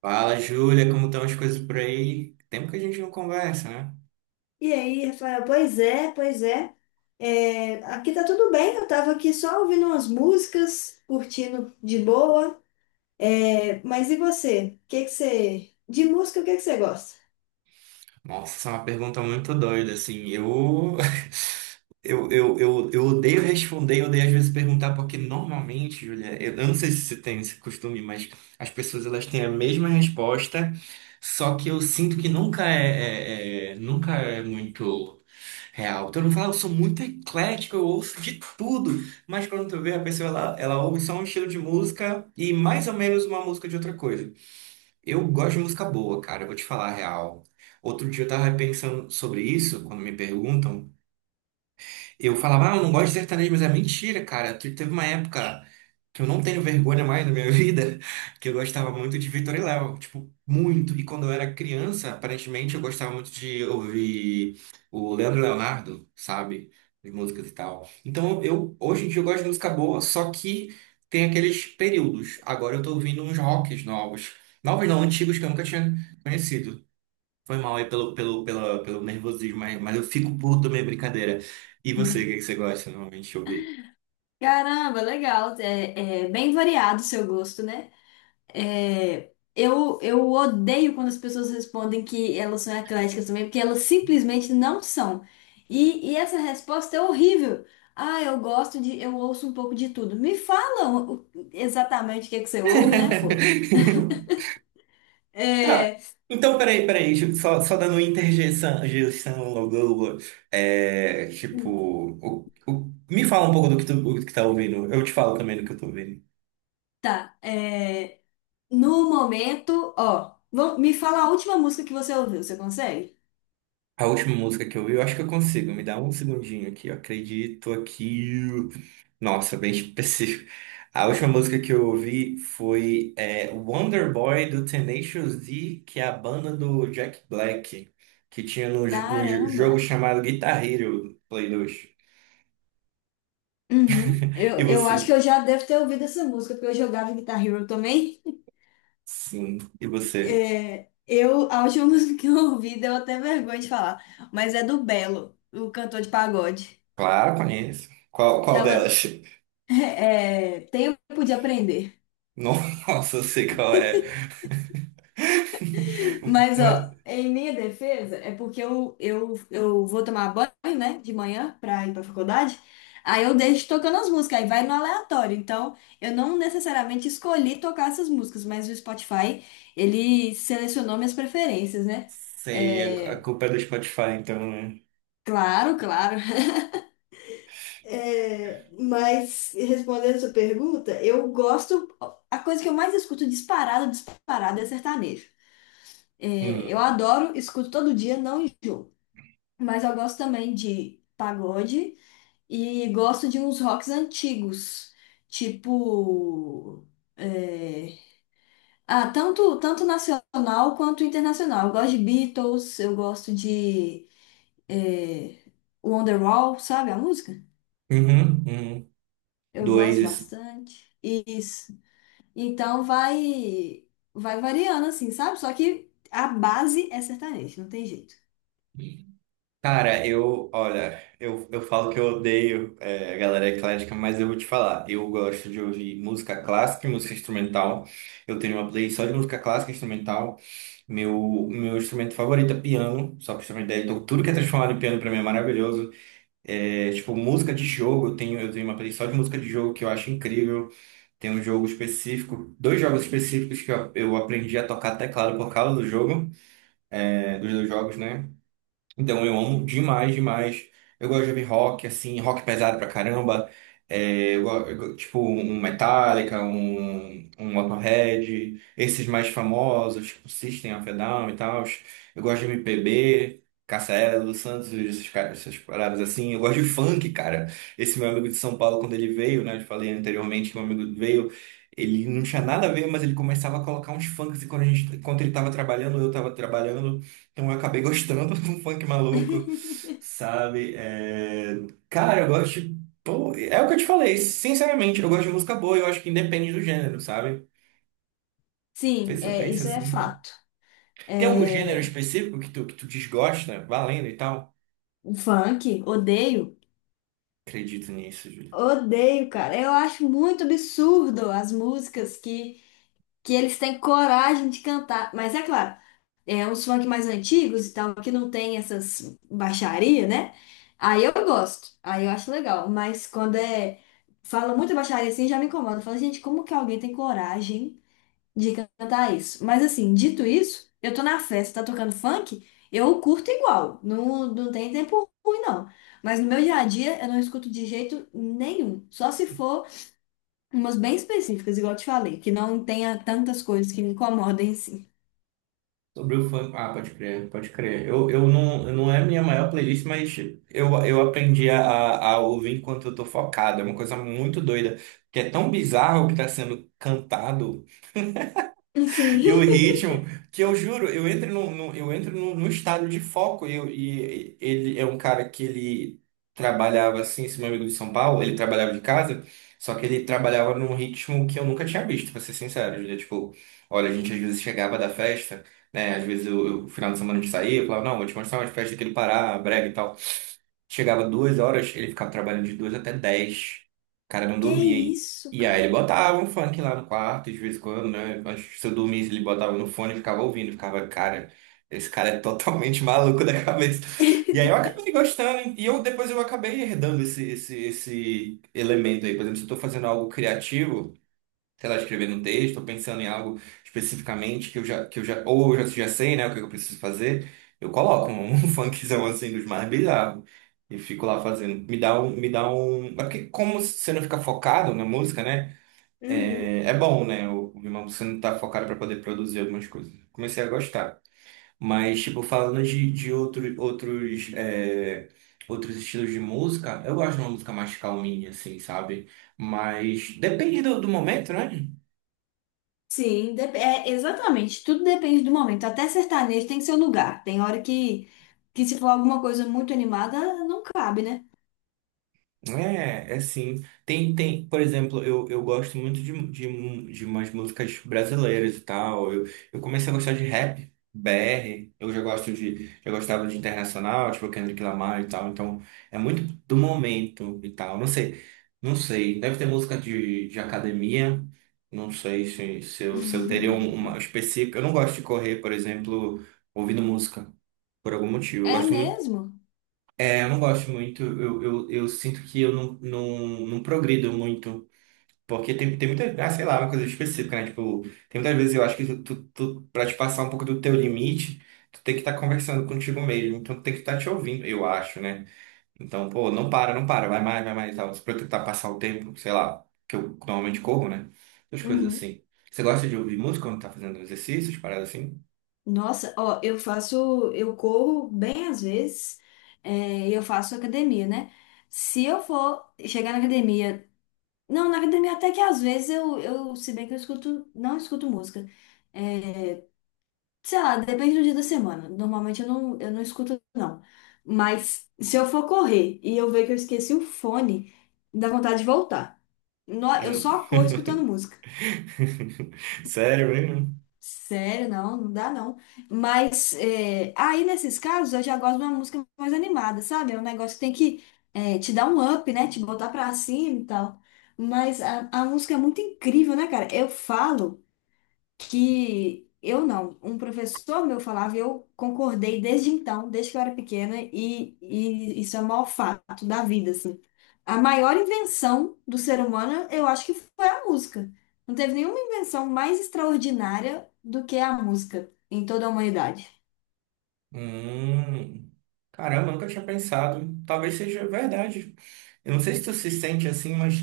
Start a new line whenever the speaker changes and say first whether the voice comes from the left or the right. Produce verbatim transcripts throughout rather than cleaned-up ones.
right: Fala, Júlia, como estão as coisas por aí? Tempo que a gente não conversa, né?
left: E aí, Rafael, pois é, pois é. É, aqui tá tudo bem, eu tava aqui só ouvindo umas músicas, curtindo de boa. É, mas e você? O que que você. De música, o que que você gosta?
right: Nossa, essa é uma pergunta muito doida, assim. Eu, eu, eu, eu, eu odeio responder, eu odeio às vezes perguntar, porque normalmente, Júlia, eu, eu não sei se você tem esse costume, mas as pessoas elas têm a mesma resposta, só que eu sinto que nunca é, é- é- nunca é muito. Real. Todo mundo fala, eu sou muito eclético, eu ouço de tudo. Mas quando tu vê a pessoa, ela, ela ouve só um estilo de música e mais ou menos uma música de outra coisa. Eu gosto de música boa, cara, eu vou te falar a real. Outro dia eu tava pensando sobre isso, quando me perguntam. Eu falava, ah, eu não gosto de sertanejo, mas é mentira, cara. Te- Teve uma época que eu não tenho vergonha mais na minha vida, que eu gostava muito de Vitor e Léo, tipo, muito. E quando eu era criança, aparentemente eu gostava muito de ouvir o Leandro Leonardo, sabe? As músicas e tal. Então eu, hoje em dia, eu gosto de música boa, só que tem aqueles períodos. Agora eu tô ouvindo uns rocks novos. Novos não, antigos que eu nunca tinha conhecido. Foi mal aí pelo, pelo, pela, pelo nervosismo, mas, mas eu fico puto também, é brincadeira. E você, o que é que você gosta normalmente de ouvir?
left: Caramba, legal. É, é bem variado o seu gosto, né? É, eu, eu odeio quando as pessoas respondem que elas são ecléticas também, porque elas simplesmente não são. E, e essa resposta é horrível. Ah, eu gosto de, eu ouço um pouco de tudo. Me fala o- o- exatamente o que é que você ouve, né, pô?
right: Tá.
left: É,
right: Então, peraí, peraí, tipo, só, só dando interjeição, interjeição, blá, blá, blá. É, tipo, o- o- me fala um pouco do que tu, do que tá ouvindo, eu te falo também do que eu tô ouvindo.
left: tá. é, no momento, ó, vam- me fala a última música que você ouviu, você consegue?
right: A última música que eu vi, eu acho que eu consigo. Me dá um segundinho aqui. Eu acredito aqui. Nossa, bem específico. A última música que eu ouvi foi é, Wonder Boy do Tenacious D, que é a banda do Jack Black, que tinha no, j- no j-
left: Caramba.
right: jogo chamado Guitar Hero Play dois.
left: Uhum.
right: E
left: Eu, eu acho que
right: você?
left: eu já devo ter ouvido essa música, porque eu jogava Guitar Hero também.
right: Sim. E você?
left: É, eu, a última música que eu ouvi deu até vergonha de falar, mas é do Belo, o cantor de pagode.
right: Claro, conheço. Qual, qual
left: Chama,
right: delas?
left: é, Tempo de Aprender.
right: Nossa, eu sei qual é.
left: Mas, ó,
right: Mas
left: em minha defesa, é porque eu, eu, eu vou tomar banho, né, de manhã pra ir pra faculdade. Aí eu deixo tocando as músicas, aí vai no aleatório. Então, eu não necessariamente escolhi tocar essas músicas, mas o Spotify, ele selecionou minhas preferências, né?
right: sei, a a
left: É,
right: culpa é do Spotify, então, né?
left: claro, claro. É, mas respondendo a sua pergunta, eu gosto. A coisa que eu mais escuto, disparado, disparado, é sertanejo. É, eu
right: Hum.
left: adoro, escuto todo dia, não enjoo. Mas eu gosto também de pagode e gosto de uns rocks antigos, tipo. é, ah, tanto, tanto nacional quanto internacional. Eu gosto de Beatles, eu gosto de é, Wonderwall, sabe a música?
right: Uhum, uhum.
left: Eu gosto
right: Dois.
left: bastante. E então vai vai variando assim, sabe? Só que a base é sertanejo, não tem jeito.
right: Cara, eu, olha, eu, eu falo que eu odeio é, a galera eclética, mas eu vou te falar. Eu gosto de ouvir música clássica e música instrumental. Eu tenho uma playlist só de música clássica e instrumental. Meu, meu instrumento favorito é piano, só pra você ter uma ideia. Então, tudo que é transformado em piano pra mim é maravilhoso. É, tipo, música de jogo, eu tenho, eu tenho uma playlist só de música de jogo que eu acho incrível. Tem um jogo específico, dois jogos específicos que eu, eu aprendi a tocar teclado por causa do jogo. é, dos dois jogos, né? Então eu amo demais, demais. Eu gosto de ouvir rock, assim, rock pesado pra caramba. É, eu, go- eu go- tipo, um Metallica, um, um Motorhead, esses mais famosos, tipo System of a Down e tal. Eu gosto de M P B, Cassiano, Lu Santos, esses caras, essas paradas assim. Eu gosto de funk, cara. Esse meu amigo de São Paulo, quando ele veio, né? Eu falei anteriormente que meu amigo veio. Ele não tinha nada a ver, mas ele começava a colocar uns funks e quando a gente, quando ele estava trabalhando, eu estava trabalhando. Eu acabei gostando do funk maluco, sabe? É, Cara, eu gosto. de- Pô, é o que eu te falei, sinceramente, eu gosto de música boa, eu acho que independe do gênero, sabe?
left: Sim,
right: Pensa,
left: é,
right: pensa
left: isso é
right: assim.
left: fato.
right: Tem algum gênero
left: É,
right: específico que tu, que tu desgosta, valendo e tal?
left: o funk, odeio.
right: Acredito nisso, Júlio.
left: Odeio, cara. Eu acho muito absurdo as músicas que que eles têm coragem de cantar. Mas é claro, é uns funk mais antigos e tal, que não tem essas baixaria, né? Aí eu gosto, aí eu acho legal. Mas quando é. Fala muita baixaria assim, já me incomoda. Fala, gente, como que alguém tem coragem de cantar isso? Mas assim, dito isso, eu tô na festa, tá tocando funk, eu curto igual. Não, não tem tempo ruim, não. Mas no meu dia a dia, eu não escuto de jeito nenhum. Só se for. Umas bem específicas, igual eu te falei, que não tenha tantas coisas que me incomodem assim.
right: Sobre o funk. Ah, pode crer, pode crer. Eu, eu não, não é a minha maior playlist, mas eu, eu aprendi a, a ouvir enquanto eu tô focado. É uma coisa muito doida, que é tão bizarro o que tá sendo cantado
left: Sim.
right: e o ritmo, que eu juro, eu entro no, no- eu entro no, no estado de foco. E, eu- e ele é um cara que ele trabalhava assim, esse meu amigo de São Paulo, ele trabalhava de casa, só que ele trabalhava num ritmo que eu nunca tinha visto, pra ser sincero. Julia. Tipo, olha, a gente às vezes chegava da festa, né? Às vezes eu, eu- final de semana a gente saía, eu falava, não, vou te mostrar umas festas aqui do Pará, brega e tal. Chegava duas horas, ele ficava trabalhando de duas até dez. O cara não
left: Que
right: dormia
left: isso,
right: e aí ele
left: cara?
right: botava um funk lá no quarto, de vez em quando, né? Mas se eu dormisse, ele botava no fone e ficava ouvindo, ficava, cara, esse cara é totalmente maluco da cabeça. E aí eu acabei gostando, hein? E eu depois eu acabei herdando esse, esse, esse elemento aí. Por exemplo, se eu tô fazendo algo criativo, sei lá, escrevendo um texto, tô pensando em algo especificamente que eu já, que eu já, ou eu já, já sei, né, o que eu preciso fazer, eu coloco um, um funkzão assim dos mais bizarros. E fico lá fazendo. Me dá um, me dá um. é Porque como você não fica focado na música, né?
left: Uhum.
right: É, é bom, né? O, o Rimão você não tá focado para poder produzir algumas coisas. Comecei a gostar. Mas, tipo, falando de, de outro, outros, é, outros estilos de música, eu gosto de uma música mais calminha, assim, sabe? Mas depende do, do momento, né?
left: Sim, dep- é, exatamente. Tudo depende do momento. Até sertanejo tem seu lugar. Tem hora que, que se for alguma coisa muito animada, não cabe, né?
right: É, é sim. Tem, tem, por exemplo, eu, eu gosto muito de, de, mu- de umas músicas brasileiras e tal. Eu, eu comecei a gostar de rap, B R. Eu já gosto de, já gostava de internacional, tipo Kendrick Lamar e tal. Então, é muito do momento e tal. Não sei, não sei. Deve ter música de, de academia. Não sei se, se eu, se eu teria um- uma específica. Eu não gosto de correr, por exemplo, ouvindo música, por algum motivo. Eu
left: É
right: gosto
left: mesmo?
right: é, eu não gosto muito, eu, eu, eu sinto que eu não, não, não progrido muito, porque tem, tem muita, ah, sei lá, uma coisa específica, né? Tipo, tem muitas vezes eu acho que tu, tu, tu- pra te passar um pouco do teu limite, tu tem que estar conversando contigo mesmo, então tu tem que estar te ouvindo, eu acho, né? Então, pô, não para, não para, vai mais, vai mais e tal, pra eu tentar passar o tempo, sei lá, que eu normalmente corro, né? Essas coisas
left: Uhum.
right: assim. Você gosta de ouvir música quando tá fazendo exercícios, paradas assim?
left: Nossa, ó, eu faço, eu corro bem às vezes, é, e eu faço academia, né? Se eu for chegar na academia Não, na academia até que às vezes eu, eu, se bem que eu escuto, não escuto música. É, sei lá, depende do dia da semana. Normalmente eu não, eu não escuto, não. Mas se eu for correr e eu ver que eu esqueci o fone, dá vontade de voltar. No- Eu
right: Hum.
left: só corro escutando música.
right: Sério mesmo?
left: Sério, não, não dá não. Mas é, aí nesses casos eu já gosto de uma música mais animada, sabe? É um negócio que tem que é, te dar um up, né? Te botar pra cima e tal. Mas a, a música é muito incrível, né, cara? Eu falo que eu não, um professor meu falava, e eu concordei desde então, desde que eu era pequena, e, e isso é o maior fato da vida, assim. A maior invenção do ser humano, eu acho que foi a música. Não teve nenhuma invenção mais extraordinária do que a música em toda a humanidade.
right: Hum, Caramba, eu nunca tinha pensado. Talvez seja verdade. Eu não sei se tu se sente assim, mas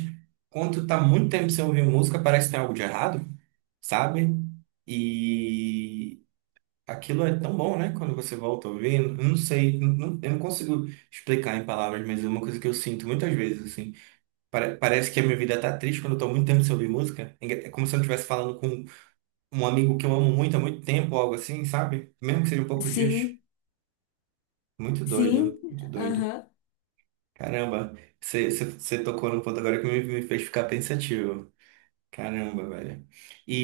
right: quando tu tá muito tempo sem ouvir música, parece que tem algo de errado, sabe? E aquilo é tão bom, né? Quando você volta a ouvir, eu não sei, não- não- eu não consigo explicar em palavras, mas é uma coisa que eu sinto muitas vezes, assim. Pare- parece que a minha vida tá triste quando eu tô muito tempo sem ouvir música. É engra- é como se eu não estivesse falando com um amigo que eu amo muito há muito tempo, algo assim, sabe? Mesmo que seja poucos dias.
left: Sim,
right: Muito doido,
left: sim,
right: muito doido.
left: aham,
right: Caramba, você você- você tocou num ponto agora que me, me fez ficar pensativo. Caramba, velho.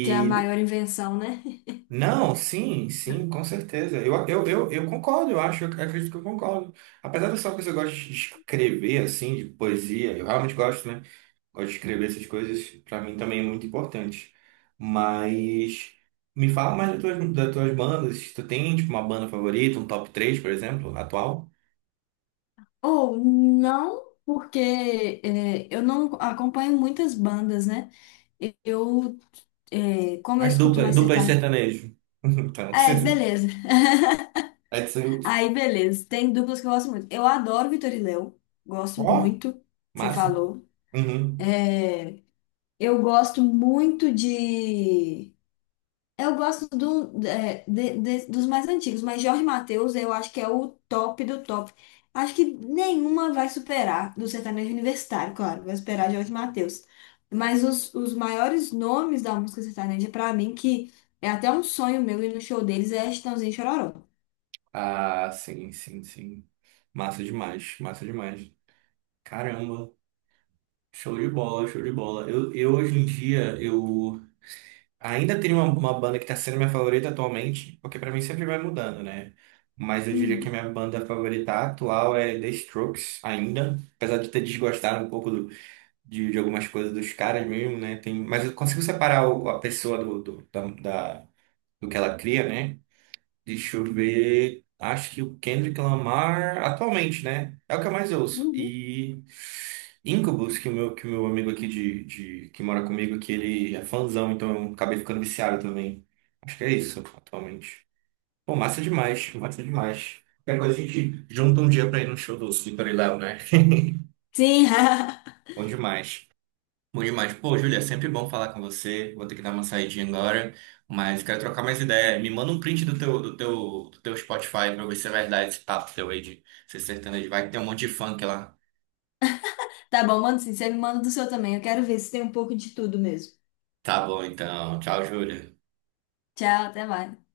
left: que é a maior invenção, né?
right: não, sim, sim, com certeza. Eu, eu, eu, eu concordo, eu acho, eu acredito que eu concordo. Apesar de só que eu gosto de escrever, assim, de poesia, eu realmente gosto, né? Gosto de escrever essas coisas, pra mim também é muito importante. Mas me fala mais das tuas, das tuas bandas. Tu tem, tipo, uma banda favorita, um top três, por exemplo, atual?
left: Ou não, porque é, eu não acompanho muitas bandas, né? Eu É, como eu
right: As
left: escuto
right: dupla
left: mais
right: dupla de
left: sertanejo.
right: sertanejo. Então,
left: É, beleza.
right: é isso aí.
left: Aí, beleza. Tem duplas que eu gosto muito. Eu adoro Vitor e Léo. Gosto
right: Ó,
left: muito. Você
right: massa.
left: falou.
right: Uhum.
left: É, eu gosto muito de. Eu gosto do, é, de- de- Dos mais antigos, mas Jorge Mateus eu acho que é o top do top. Acho que nenhuma vai superar, do sertanejo universitário, claro, vai superar Jorge Mateus. Mas os, os maiores nomes da música sertaneja, pra mim, que é até um sonho meu ir no show deles, é Chitãozinho e Chororó.
right: Ah, sim, sim, sim. Massa demais, massa demais. Caramba, show de bola, show de bola. Eu, eu hoje em dia, eu ainda tenho uma, uma banda que tá sendo minha favorita atualmente, porque pra mim sempre vai mudando, né? Mas eu diria que a
left: Uhum.
right: minha banda favorita atual é The Strokes, ainda. Apesar de ter desgostado um pouco do, de, de algumas coisas dos caras mesmo, né? Tem, mas eu consigo separar o- a pessoa do, do, da, da- do que ela cria, né? Deixa eu ver. Acho que o Kendrick Lamar, atualmente, né? É o que eu mais ouço.
left: Uhum.
right: E Incubus, que o meu, que o meu amigo aqui de, de, que mora comigo, que ele é fãzão, então eu acabei ficando viciado também. Acho que é isso, atualmente. Pô, massa demais, massa demais. Qualquer coisa a gente junta um dia pra ir no show do Slippery Léo, né?
left: Sim,
right: Bom demais. Bom demais. Pô, Júlia, é sempre bom falar com você. Vou ter que dar uma saidinha agora, mas quero trocar mais ideia. Me manda um print do teu, do teu, do teu Spotify pra eu ver se é verdade esse papo teu aí de ser sertanejo. Vai que tem um monte de funk lá.
left: tá bom, manda sim. Você me manda do seu também. Eu quero ver se tem um pouco de tudo mesmo.
right: Tá bom, então. Tchau, Júlia.
left: Tchau, até mais.